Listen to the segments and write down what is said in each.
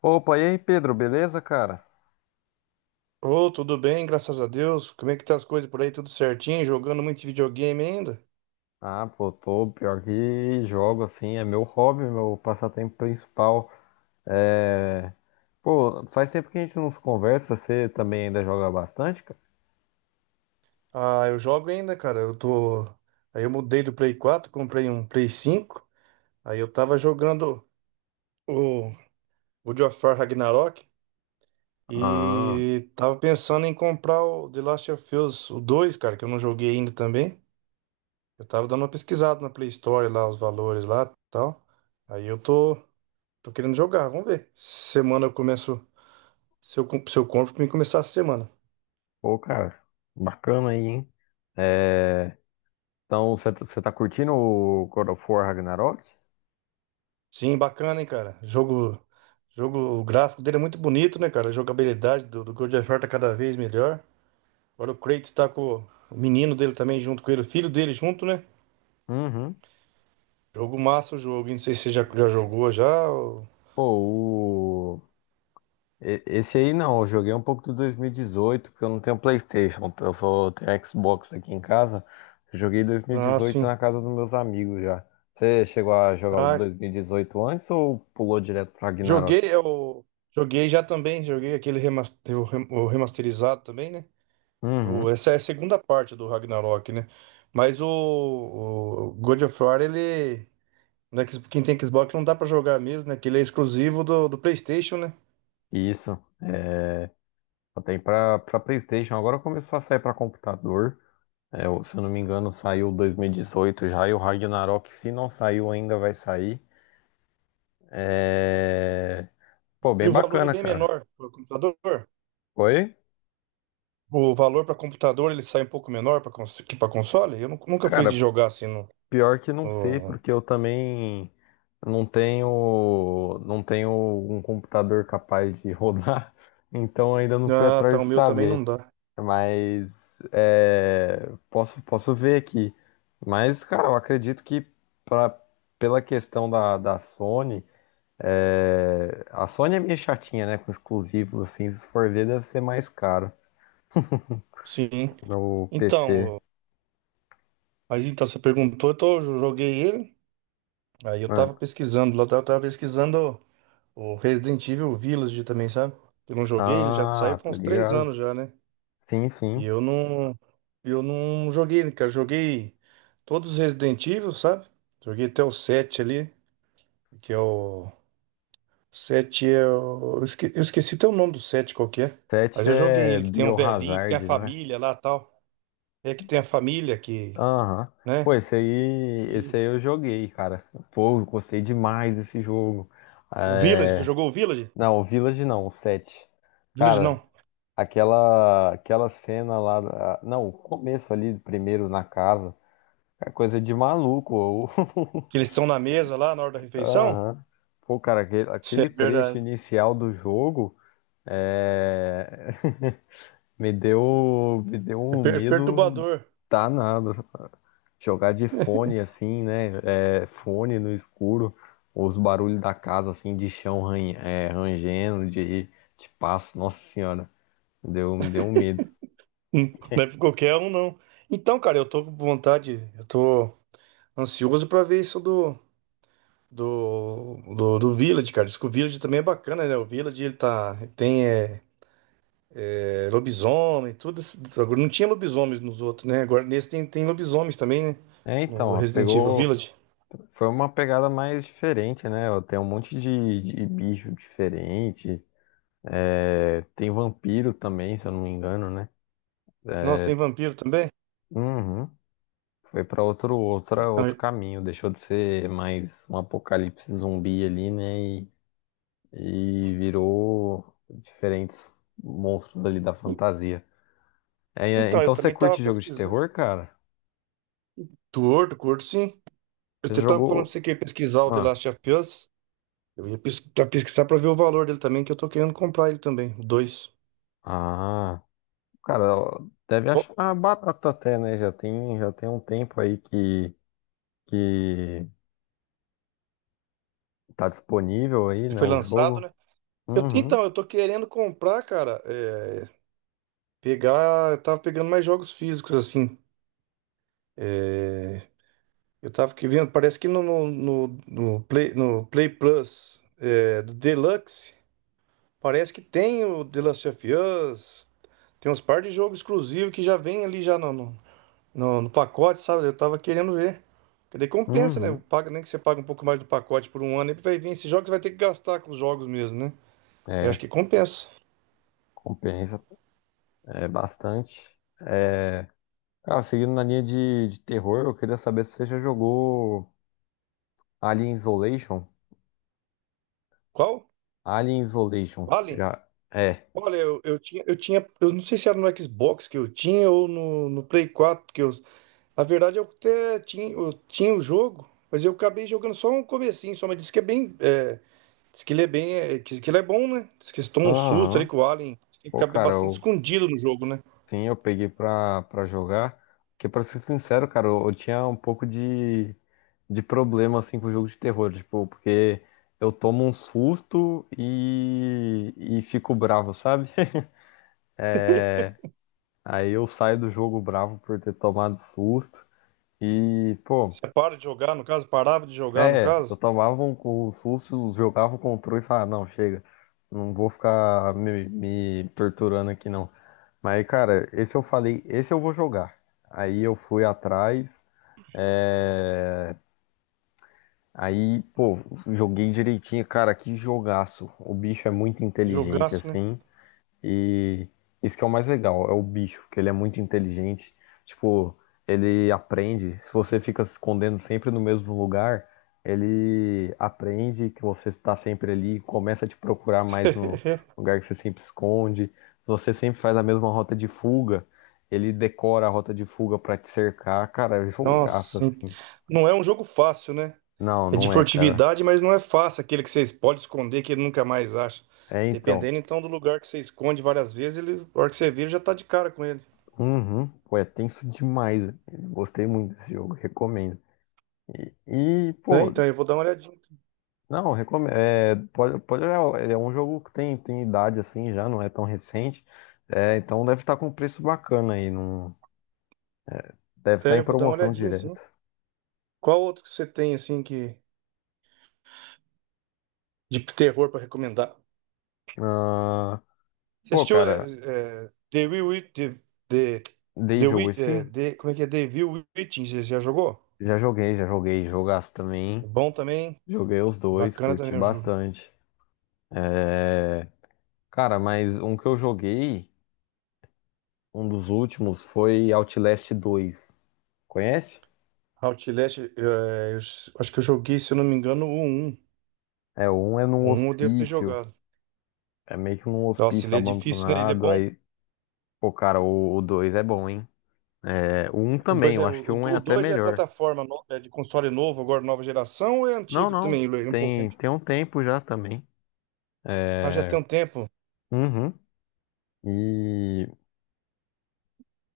Opa, e aí, Pedro, beleza, cara? Ô, tudo bem, graças a Deus. Como é que tá as coisas por aí? Tudo certinho? Jogando muito videogame ainda? Ah, pô, tô pior que jogo, assim, é meu hobby, meu passatempo principal. É... Pô, faz tempo que a gente não se conversa, você também ainda joga bastante, cara? Ah, eu jogo ainda, cara. Eu tô. Aí eu mudei do Play 4, comprei um Play 5. Aí eu tava jogando o God of War Ragnarok Ah, e tava pensando em comprar o The Last of Us, o 2, cara, que eu não joguei ainda também. Eu tava dando uma pesquisada na Play Store lá, os valores lá, e tal. Aí eu tô querendo jogar, vamos ver. Semana eu começo, se eu compro, pra mim começar a semana. pô, cara, bacana aí, hein? É... Então, você tá curtindo o God of War Ragnarok? Sim, bacana, hein, cara. Jogo, jogo, o gráfico dele é muito bonito, né, cara? A jogabilidade do God of War tá cada vez melhor. Agora o Kratos tá com o menino dele também junto com ele, o filho dele junto, né? Uhum. Jogo massa o jogo, hein? Não sei se você já jogou já. Pô, Esse aí não, eu joguei um pouco do 2018, porque eu não tenho PlayStation, eu só tenho Xbox aqui em casa. Eu joguei Ah, 2018 sim. na casa dos meus amigos já. Você chegou a jogar o Ah, 2018 antes ou pulou direto pra Ragnarok? joguei, eu joguei já também, joguei aquele o remasterizado também, né? O, Uhum, essa é a segunda parte do Ragnarok, né? Mas o God of War, ele. No X- Quem tem Xbox não dá pra jogar mesmo, né? Que ele é exclusivo do PlayStation, né? isso. É, só tem pra, pra PlayStation, agora começou a sair pra computador. É, se eu não me engano, saiu 2018 já, e o Ragnarok, se não saiu ainda, vai sair. É... Pô, E bem o valor é bacana, bem cara. menor para computador. Oi? O valor para computador ele sai um pouco menor que para console. Eu nunca fui de Cara, jogar assim no, pior que não sei, no- porque eu também não tenho, não tenho um computador capaz de rodar, então ainda não fui Ah, tá. atrás O de meu também saber. não dá. Mas é, posso, posso ver aqui. Mas, cara, eu acredito que pra, pela questão da, da Sony, é, a Sony é meio chatinha, né? Com exclusivos, assim, se for ver, deve ser mais caro Sim. no PC. Então, mas então você perguntou, então eu joguei ele. Aí eu Ah, tava pesquisando, lá eu tava pesquisando o Resident Evil Village também, sabe? Eu não joguei, ele já saiu tá faz uns três ligado? anos já, né? Sim, E sim. eu não joguei, né, cara. Joguei todos os Resident Evil, sabe? Joguei até o 7 ali, que é o 7 é Eu esqueci até o nome do 7 qual que é. Mas Tete eu joguei é ele, que tem um velhinho, que tem a Biohazard, não é? família lá tal. É que tem a família que, Aham. né? Pô, esse aí, esse E aí eu joguei, cara. Pô, eu gostei demais desse jogo. o Village, você É... jogou o Village? Não, o Village não, o 7. Village Cara, não. aquela Não, o começo ali, primeiro na casa. É coisa de maluco, ô. Que eles estão na mesa lá na hora da refeição. Aham. Pô, cara, aquele, Isso é aquele trecho verdade. inicial do jogo é... me deu É um medo perturbador. danado. Jogar de fone assim, né? É, fone no escuro, os barulhos da casa assim, de chão rangendo, de passo, nossa senhora, me deu um medo. Não é pra qualquer um, não. Então, cara, eu tô com vontade, eu tô. Ansioso pra ver isso do Village, cara. Diz que o Village também é bacana, né? O Village, ele tá... Tem lobisomem, tudo. Agora não tinha lobisomens nos outros, né? Agora nesse tem lobisomens também, né? É, então, No ó, Resident Evil pegou, Village. foi uma pegada mais diferente, né? Ó, tem um monte de bicho diferente, é, tem vampiro também, se eu não me engano, né? Nossa, tem vampiro também? Uhum. Foi para Então, outro caminho, deixou de ser mais um apocalipse zumbi ali, né? E virou diferentes monstros ali da fantasia. Então, eu Então você também tava curte jogo de pesquisando. terror, cara? Torto, curto, sim. Eu Você até tava falando pra jogou. você que eu ia pesquisar o The Ah, Last of Us. Eu ia pesquisar, pesquisar pra ver o valor dele também, que eu tô querendo comprar ele também, o 2. ah, cara, deve achar barato até, né? Já tem um tempo aí que tá disponível aí, Ele né? foi O lançado, jogo. né? Uhum, Então, eu tô querendo comprar, cara, pegar. Eu tava pegando mais jogos físicos, assim. É, eu tava que vendo, parece que no Play, no Play Plus do Deluxe, parece que tem o The Last of Us, tem uns par de jogos exclusivos que já vem ali já no pacote, sabe? Eu tava querendo ver. Porque daí compensa, né? uhum. Paga, nem que você paga um pouco mais do pacote por um ano, aí vai vir esses jogos, você vai ter que gastar com os jogos mesmo, né? Eu acho É, que compensa. compensa é bastante. É, cara, seguindo na linha de terror, eu queria saber se você já jogou Alien Isolation. Qual? Alien Isolation, Vale? já é. Olha, eu tinha, eu tinha, eu não sei se era no Xbox que eu tinha ou no Play 4 que eu. A verdade, é que eu até tinha, eu tinha o jogo, mas eu acabei jogando só um comecinho, só, mas disse que é bem. É, diz que ele é bem. É, que ele é bom, né? Diz que você toma um susto ali Aham. com o Alien. Tem que Pô, ficar cara, bastante eu, escondido no jogo, né? sim, eu peguei pra, pra jogar. Porque, pra ser sincero, cara, eu tinha um pouco de problema, assim, com o jogo de terror. Tipo, porque eu tomo um susto e fico bravo, sabe? Aí eu saio do jogo bravo por ter tomado susto. E, pô. Você para de jogar, no caso, parava de jogar, no É, eu caso. tomava um susto, jogava o controle e falava, não, chega, não vou ficar me torturando aqui não. Mas, cara, esse eu falei, esse eu vou jogar. Aí eu fui atrás, é, aí, pô, joguei direitinho, cara, que jogaço. O bicho é muito inteligente, Jogaço, né? assim. E isso que é o mais legal, é o bicho, que ele é muito inteligente. Tipo, ele aprende. Se você fica se escondendo sempre no mesmo lugar, ele aprende que você está sempre ali, começa a te procurar mais no lugar que você sempre esconde. Se você sempre faz a mesma rota de fuga, ele decora a rota de fuga para te cercar. Cara, é Nossa, jogaço sim. assim. Não é um jogo fácil, né? Não, É de não é, cara. furtividade, mas não é fácil aquele que vocês pode esconder que ele nunca mais acha. É então. Dependendo então do lugar que você esconde várias vezes, ele, a hora que você vira já tá de cara com ele. Uhum. Pô, é tenso demais. Gostei muito desse jogo, recomendo. E, e, É, pô, então eu vou dar uma olhadinha. Não, recomendo. É, pode, pode olhar, é um jogo que tem, tem idade assim já, não é tão recente. É, então deve estar com um preço bacana aí. Não, deve estar É, em eu vou dar uma promoção olhadinha assim. direto. Qual outro que você tem assim que de terror pra recomendar? Ah, Você pô, assistiu cara, The Will Wit- The, The, The Devil Wit- Within? Como é que é? The Will Witching, você já jogou? Já joguei, já joguei. Jogaço É também. bom também, hein? Joguei os dois, Bacana curti também o jogo. bastante. É, cara, mas um que eu joguei, um dos últimos, foi Outlast 2. Conhece? Outlast, eu acho que eu joguei, se eu não me engano, o um. É, um é num O 1 eu devo ter hospício. jogado. É meio que num Nossa, hospício ele é difícil, né? Ele é abandonado. bom. Aí pô, cara, o dois é bom, hein? É, o um O também, 2 eu é, acho que o um é o até 2 é melhor. plataforma é de console novo, agora nova geração, ou é Não, antigo não. também? Ele é um pouco Tem, antigo. tem um tempo já também. Ah, já tem É, um tempo. uhum. E,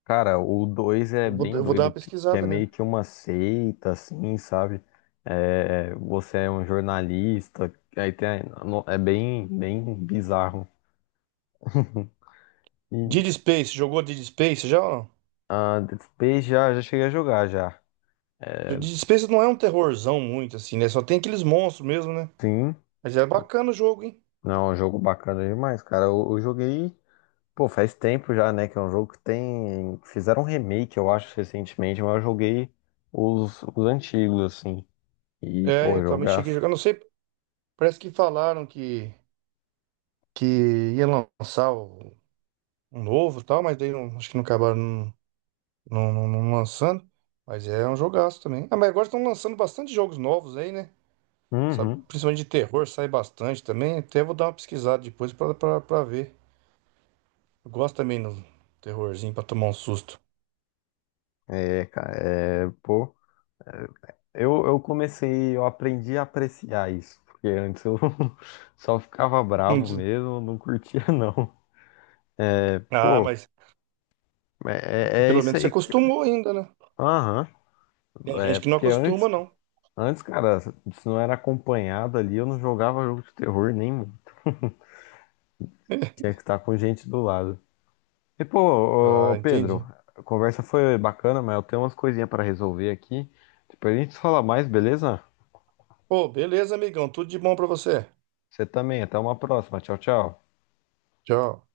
cara, o dois é Eu vou, bem eu vou dar doido, uma que é pesquisada, né? meio que uma seita, assim, sabe? É, você é um jornalista, aí tem, a- no- é bem bizarro. E Dead Space, jogou Dead Space já ou não? a Dead Space já, já cheguei a jogar já. Dead Space não é um terrorzão muito, assim, né? Só tem aqueles monstros mesmo, né? Sim. Mas é bacana o jogo, hein? Não, é um jogo bacana demais, cara. Eu joguei. Pô, faz tempo já, né? Que é um jogo que tem. Fizeram um remake, eu acho, recentemente, mas eu joguei os antigos, assim. E, É, pô, eu também cheguei a jogaço. jogar. Não sei, parece que falaram que, ia lançar um novo e tal, mas daí não, acho que não acabaram. Não, não, não lançando. Mas é um jogaço também. Ah, mas agora estão lançando bastante jogos novos aí, né? Sabe, Uhum. principalmente de terror, sai bastante também. Até vou dar uma pesquisada depois pra ver. Eu gosto também do terrorzinho pra tomar um susto. É, cara, é, pô. Eu comecei, eu aprendi a apreciar isso. Porque antes eu só ficava bravo mesmo, não curtia, não. Ah, Pô, mas é pelo isso menos você aí, cara. acostumou ainda, né? Aham. Tem É, gente que não porque acostuma, não. antes, cara, se não era acompanhado ali, eu não jogava jogo de terror nem. Tinha que estar com gente do lado. E pô, Ah, ô, Pedro, entendi. a conversa foi bacana, mas eu tenho umas coisinhas para resolver aqui. Depois a gente fala mais, beleza? Pô, beleza, amigão. Tudo de bom pra você. Você também, até uma próxima. Tchau, tchau. Tchau.